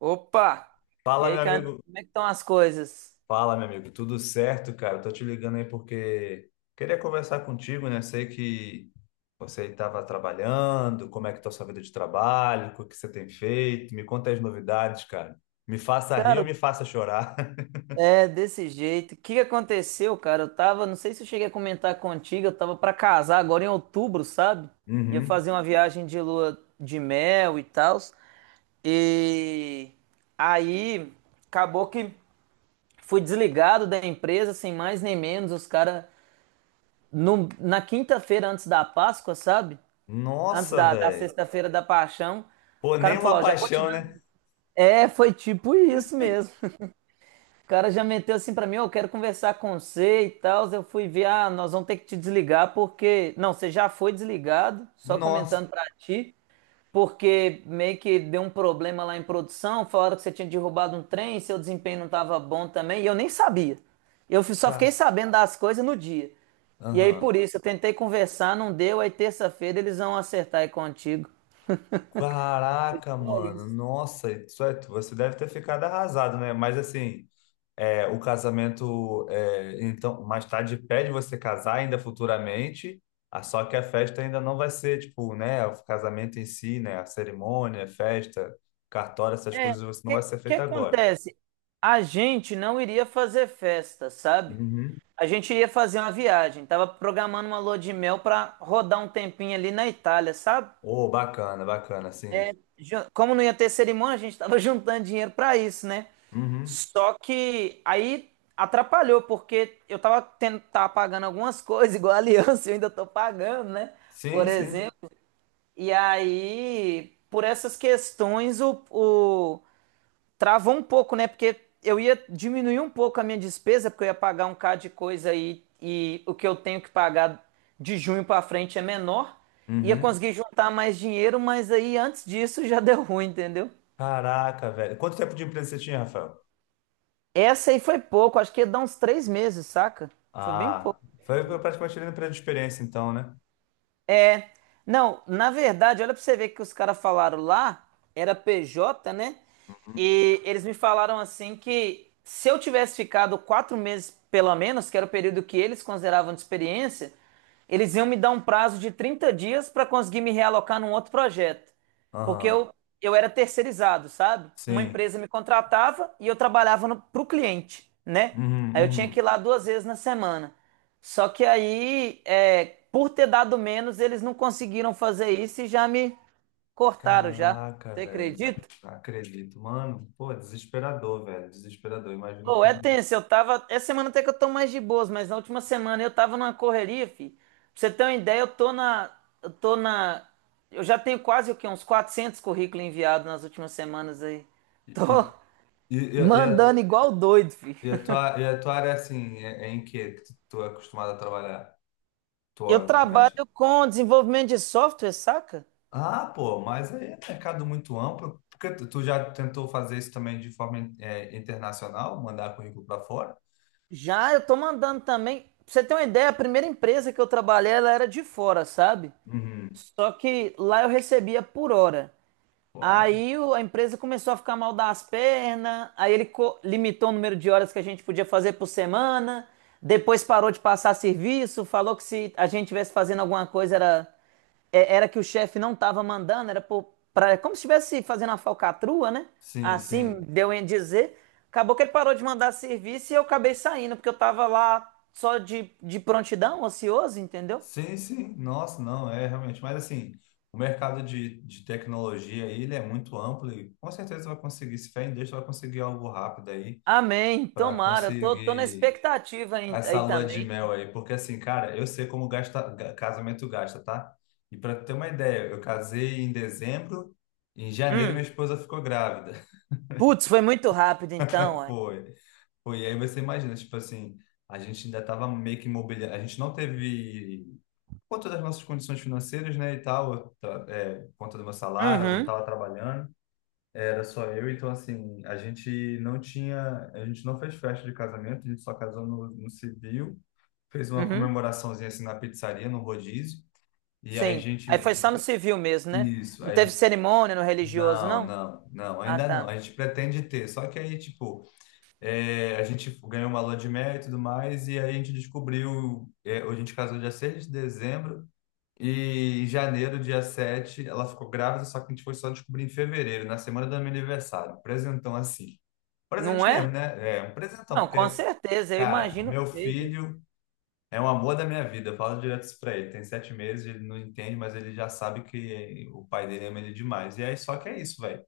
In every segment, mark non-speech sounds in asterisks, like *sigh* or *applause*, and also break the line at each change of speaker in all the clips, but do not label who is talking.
Opa! E
Fala,
aí,
meu
cara,
amigo.
como é que estão as coisas?
Fala, meu amigo. Tudo certo, cara? Tô te ligando aí porque queria conversar contigo, né? Sei que você estava trabalhando, como é que tá a sua vida de trabalho, o que você tem feito? Me conta as novidades, cara. Me faça rir ou
Cara,
me faça chorar. *laughs*
é desse jeito. O que aconteceu, cara? Não sei se eu cheguei a comentar contigo, eu tava pra casar agora em outubro, sabe? Ia
Uhum.
fazer uma viagem de lua de mel e tal. E aí acabou que fui desligado da empresa, sem mais nem menos. Os caras, na quinta-feira antes da Páscoa, sabe? Antes
Nossa,
da
velho.
sexta-feira da Paixão,
Pô,
o cara
nem
me falou:
uma
ó, já vou te
paixão,
dar.
né?
É, foi tipo isso mesmo. O cara já meteu assim pra mim, ó, eu quero conversar com você e tal. Eu fui ver, ah, nós vamos ter que te desligar porque. Não, você já foi desligado, só
Nossa,
comentando pra ti, porque meio que deu um problema lá em produção. Falaram que você tinha derrubado um trem, seu desempenho não tava bom também, e eu nem sabia. Só fiquei
cara.
sabendo das coisas no dia. E aí por
Aham.
isso, eu tentei conversar, não deu. Aí terça-feira eles vão acertar aí contigo.
Caraca,
Só
mano.
isso.
Nossa, você deve ter ficado arrasado, né? Mas assim, o casamento, então, mais tarde pede você casar ainda futuramente, ah, só que a festa ainda não vai ser, tipo, né, o casamento em si, né, a cerimônia, a festa, cartório, essas
É, o
coisas, você não vai
que,
ser
que
feita agora.
acontece? A gente não iria fazer festa, sabe?
Uhum.
A gente ia fazer uma viagem, tava programando uma lua de mel pra rodar um tempinho ali na Itália, sabe?
Oh, bacana, bacana,
É,
sim.
como não ia ter cerimônia, a gente tava *laughs* juntando dinheiro pra isso, né?
Uhum.
Só que aí atrapalhou, porque tava pagando algumas coisas, *laughs* igual a aliança, *laughs* eu ainda tô pagando, né? Por
Sim, sim.
exemplo. E aí, por essas questões, travou um pouco, né? Porque eu ia diminuir um pouco a minha despesa, porque eu ia pagar um K de coisa aí e o que eu tenho que pagar de junho para frente é menor. Ia
Uhum.
conseguir juntar mais dinheiro, mas aí antes disso *laughs* já deu ruim, entendeu?
Caraca, velho. Quanto tempo de empresa você tinha, Rafael?
Essa aí foi pouco, acho que ia dar uns três meses, saca? Foi bem
Ah,
pouco.
foi praticamente ali no período de experiência, então, né?
Não, na verdade, olha pra você ver que os caras falaram lá, era PJ, né?
Uhum.
E eles me falaram assim que se eu tivesse ficado quatro meses, pelo menos, que era o período que eles consideravam de experiência, eles iam me dar um prazo de 30 dias para conseguir me realocar num outro projeto. Porque
Aham.
eu era terceirizado, sabe? Uma
Sim.
empresa me contratava e eu trabalhava no, pro cliente, né?
Uhum,
Aí eu tinha que ir
uhum.
lá duas vezes na semana. Só que aí, é, por ter dado menos, eles não conseguiram fazer isso e já me cortaram já.
Caraca,
Você
velho.
acredita?
Não acredito. Mano, pô, desesperador, velho. Desesperador. Imagino
Pô, é
como.
tenso, eu tava. Essa semana até que eu tô mais de boas, mas na última semana eu tava numa correria, fi. Pra você ter uma ideia, eu tô na. Eu tô na. Eu já tenho quase o quê? Uns 400 currículos enviados nas últimas semanas aí.
E, e,
Tô *laughs*
e, e a,
mandando igual doido, fi.
e a tua área, assim, é em que tu é acostumado a trabalhar?
Eu
Tu mexe?
trabalho com desenvolvimento de software, saca?
Ah, pô, mas aí é mercado muito amplo. Porque tu já tentou fazer isso também de forma, internacional, mandar currículo para fora?
Já eu tô mandando também. Pra você ter uma ideia, a primeira empresa que eu trabalhei, ela era de fora, sabe?
Uhum.
Só que lá eu recebia por hora.
Pô, é.
A empresa começou a ficar mal das pernas, aí ele limitou o número de horas que a gente podia fazer por semana, depois parou de passar serviço, falou que se a gente tivesse fazendo alguma coisa era, era que o chefe não estava mandando, era é como se estivesse fazendo uma falcatrua, né?
Sim,
Assim
sim.
deu em dizer. Acabou que ele parou de mandar serviço e eu acabei saindo, porque eu tava lá só de prontidão, ocioso, entendeu?
Sim, sim. Nossa, não, é realmente. Mas assim, o mercado de tecnologia aí, ele é muito amplo e com certeza vai conseguir, se fé em Deus, vai conseguir algo rápido aí
Amém,
para
tomara, tô na
conseguir
expectativa aí,
essa
aí
lua de
também.
mel aí. Porque assim, cara, eu sei como gasta, casamento gasta, tá? E para ter uma ideia, eu casei em dezembro, em janeiro minha
Hum.
esposa ficou grávida.
Putz, foi muito rápido então,
*laughs*
ué.
Foi. Foi, e aí você imagina, tipo assim, a gente ainda tava meio que imobiliário, a gente não teve por conta das nossas condições financeiras, né, e tal, por conta do meu salário, eu não
Uhum,
estava trabalhando, era só eu, então, assim, a gente não fez festa de casamento, a gente só casou no civil, fez uma
uhum,
comemoraçãozinha, assim, na pizzaria, no rodízio, e aí a
sim.
gente,
Aí foi só no civil mesmo, né?
isso,
Não
aí a
teve
gente,
cerimônia no religioso,
não,
não?
não, não,
Ah,
ainda não,
tá.
a gente pretende ter, só que aí, tipo, a gente ganhou uma lua de mel e tudo mais, e aí a gente descobriu, a gente casou dia 6 de dezembro. E em janeiro, dia 7 ela ficou grávida, só que a gente foi só descobrir em fevereiro, na semana do meu aniversário. Um presentão assim.
Não
Presente
é?
mesmo, né? É um presentão,
Não, com
porque,
certeza, eu
cara, o
imagino que
meu
seja.
filho é um amor da minha vida. Eu falo direto isso pra ele. Tem 7 meses, ele não entende, mas ele já sabe que o pai dele ama ele demais. E aí, só que é isso, velho.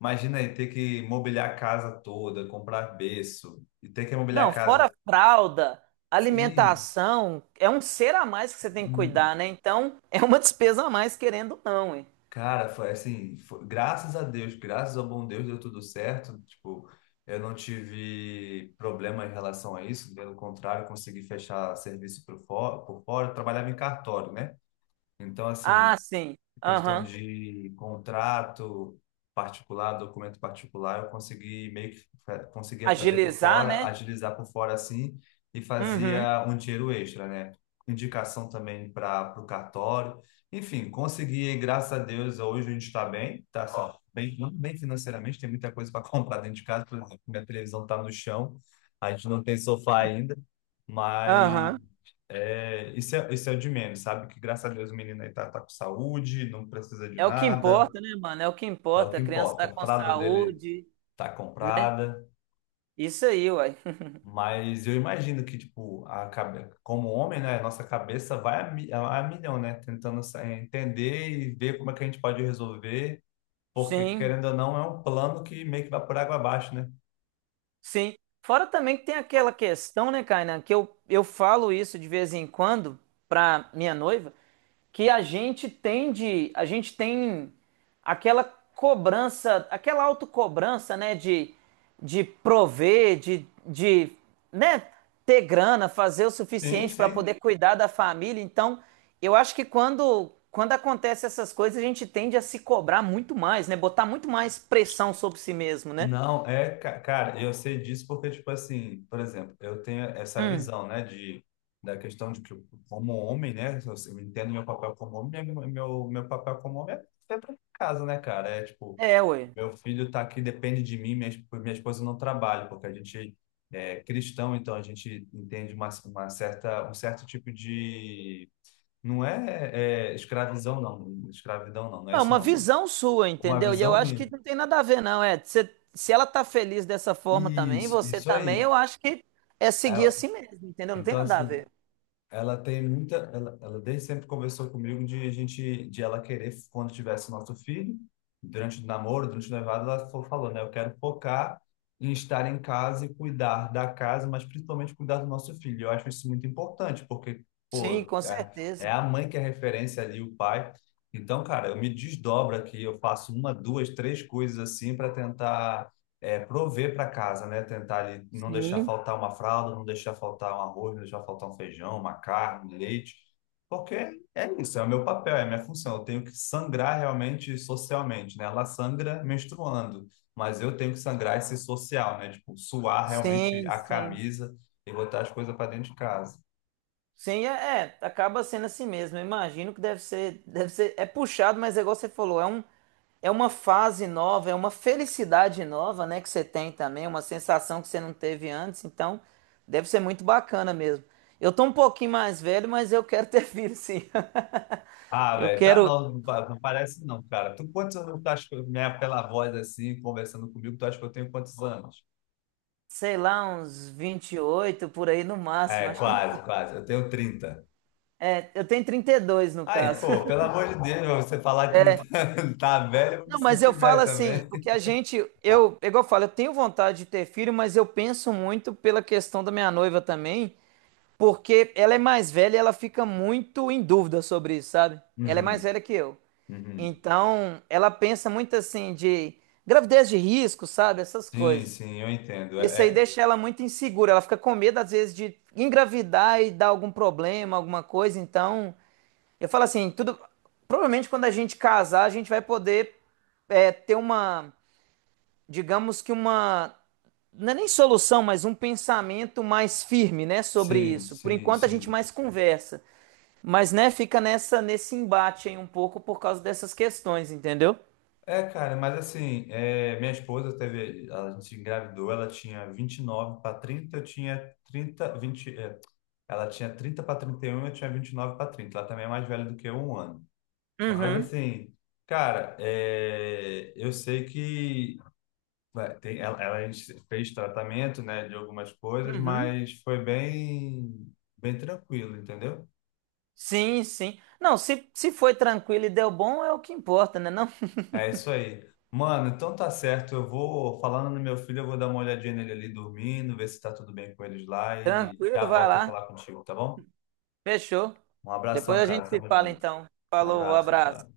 Imagina aí ter que mobiliar a casa toda, comprar berço, e ter que mobiliar a
Não, fora
casa.
fralda,
Sim,
alimentação, é um ser a mais que você tem que cuidar, né? Então, *laughs* é uma despesa a mais, querendo ou não, hein?
cara, foi assim, graças a Deus, graças ao bom Deus deu tudo certo. Tipo, eu não tive problema em relação a isso, pelo contrário, consegui fechar serviço por fora, por fora. Eu trabalhava em cartório, né? Então,
Ah,
assim,
sim.
questão
Aham.
de contrato particular, documento particular, eu consegui meio que fa- conseguia fazer por
Agilizar,
fora,
né?
agilizar por fora assim e
Uhum.
fazia um dinheiro extra, né? Indicação também para o cartório. Enfim, consegui, graças a Deus, hoje a gente está bem, tá só bem, não bem financeiramente, tem muita coisa para *laughs* comprar dentro de casa, por exemplo, minha televisão está no chão, a gente não tem sofá ainda, mas
Aham.
isso é o de menos, sabe? Que graças a Deus o menino aí tá, tá com saúde, não precisa de
É o que
nada,
importa, né, mano? É o que
é o
importa.
que
A criança
importa.
tá
A
com
fralda dele
saúde,
tá
né?
comprada,
Isso aí, uai.
mas eu imagino que, tipo, como homem, né? A nossa cabeça vai a, mi- a milhão, né? Tentando entender e ver como é que a gente pode resolver, porque
Sim,
querendo ou não, é um plano que meio que vai por água abaixo, né?
sim. Fora também que tem aquela questão, né, Kainan, que eu falo isso de vez em quando pra minha noiva, que a gente tem aquela cobrança, aquela autocobrança, né, de prover, né, ter grana, fazer o
Sim,
suficiente para
sim.
poder cuidar da família. Então, eu acho que quando acontece essas coisas, a gente tende a se cobrar muito mais, né, botar muito mais pressão sobre si mesmo, né?
Não, cara, eu sei disso porque, tipo assim, por exemplo, eu tenho essa
Hum.
visão, né, da questão de que, eu, como homem, né, eu entendo meu papel como homem, né, meu papel como homem é pra casa, né, cara? É tipo,
É, ué.
meu filho tá aqui, depende de mim, minha esposa não trabalha, porque a gente é cristão, então a gente entende uma certa, um certo tipo de. Não é escravidão, não, não é
Não,
isso,
uma
não, mano.
visão sua,
Uma
entendeu? E eu
visão
acho
minha.
que não tem nada a ver, não. Se ela tá feliz dessa forma também,
Isso,
você
isso
também,
aí.
eu acho que é seguir
É,
assim mesmo, entendeu? Não tem
Então,
nada a
assim,
ver.
ela tem muita. Ela desde sempre conversou comigo de a gente, de ela querer, quando tivesse nosso filho, durante o namoro, durante o noivado, ela falou, né? Eu quero focar em estar em casa e cuidar da casa, mas principalmente cuidar do nosso filho. Eu acho isso muito importante, porque,
Sim,
pô,
com
é
certeza.
a mãe que é referência ali, o pai. Então, cara, eu me desdobro aqui, eu faço uma, duas, três coisas assim para tentar prover para casa, né? Tentar ali não deixar
Sim,
faltar uma fralda, não deixar faltar um arroz, não deixar faltar um feijão, uma carne, um leite, porque é isso, é o meu papel, é a minha função. Eu tenho que sangrar realmente socialmente, né? Ela sangra menstruando, mas eu tenho que sangrar esse social, né? Tipo, suar realmente
sim,
a
sim.
camisa e botar as coisas para dentro de casa.
Sim, acaba sendo assim mesmo. Eu imagino que deve ser, é puxado, mas é igual você falou, é uma fase nova, é uma felicidade nova, né, que você tem também, uma sensação que você não teve antes, então deve ser muito bacana mesmo. Eu tô um pouquinho mais velho, mas eu quero ter filho, sim. *laughs*
Ah,
Eu
velho, tá
quero,
não, não parece não, cara. Tu quantos anos tu acha que pela voz assim, conversando comigo, tu acha que eu tenho quantos anos?
sei lá, uns 28 por aí no máximo,
É,
acho que não.
quase, quase. Eu tenho 30.
É, eu tenho 32 no
Aí,
caso.
pô, pelo amor de Deus, você falar que não tá,
*laughs*
*laughs* tá velho, eu vou me
Não, mas eu
sentir
falo
velho
assim,
também.
o que a gente, eu, igual eu falo, eu tenho vontade de ter filho, mas eu penso muito pela questão da minha noiva também, porque ela é mais velha e ela fica muito em dúvida sobre isso, sabe? Ela é mais
Uhum,
velha que eu.
uhum.
Então, ela pensa muito assim de gravidez de risco, sabe? Essas
Sim,
coisas.
sim, eu entendo.
Isso
É,
aí
é-
deixa ela muito insegura, ela fica com medo às vezes de engravidar e dar algum problema, alguma coisa. Então, eu falo assim, tudo, provavelmente quando a gente casar, a gente vai poder ter uma digamos que uma, não é nem solução, mas um pensamento mais firme, né, sobre
sim,
isso. Por
sim,
enquanto a gente
sim.
mais conversa, mas né, fica nessa nesse embate aí um pouco por causa dessas questões, entendeu?
É, cara, mas assim, minha esposa teve, a gente engravidou, ela tinha 29 para 30, eu tinha 30 20, é, ela tinha 30 para 31, eu tinha 29 para 30. Ela também é mais velha do que eu um ano. Mas
Uhum,
assim, cara, eu sei que Vai, tem- ela a gente fez tratamento, né, de algumas coisas,
uhum.
mas foi bem, bem tranquilo, entendeu?
Sim, sim. Não, se foi tranquilo e deu bom, é o que importa, né? Não, *laughs*
É isso aí. Mano, então tá certo. Eu vou, falando no meu filho, eu vou dar uma olhadinha nele ali dormindo, ver se tá tudo bem com eles lá e
tranquilo,
já
vai
volto a
lá.
falar contigo, tá bom?
Fechou.
Um
Depois
abração,
a gente
cara.
se
Tamo
fala
junto.
então. Falou,
Abraço, tchau.
abraço.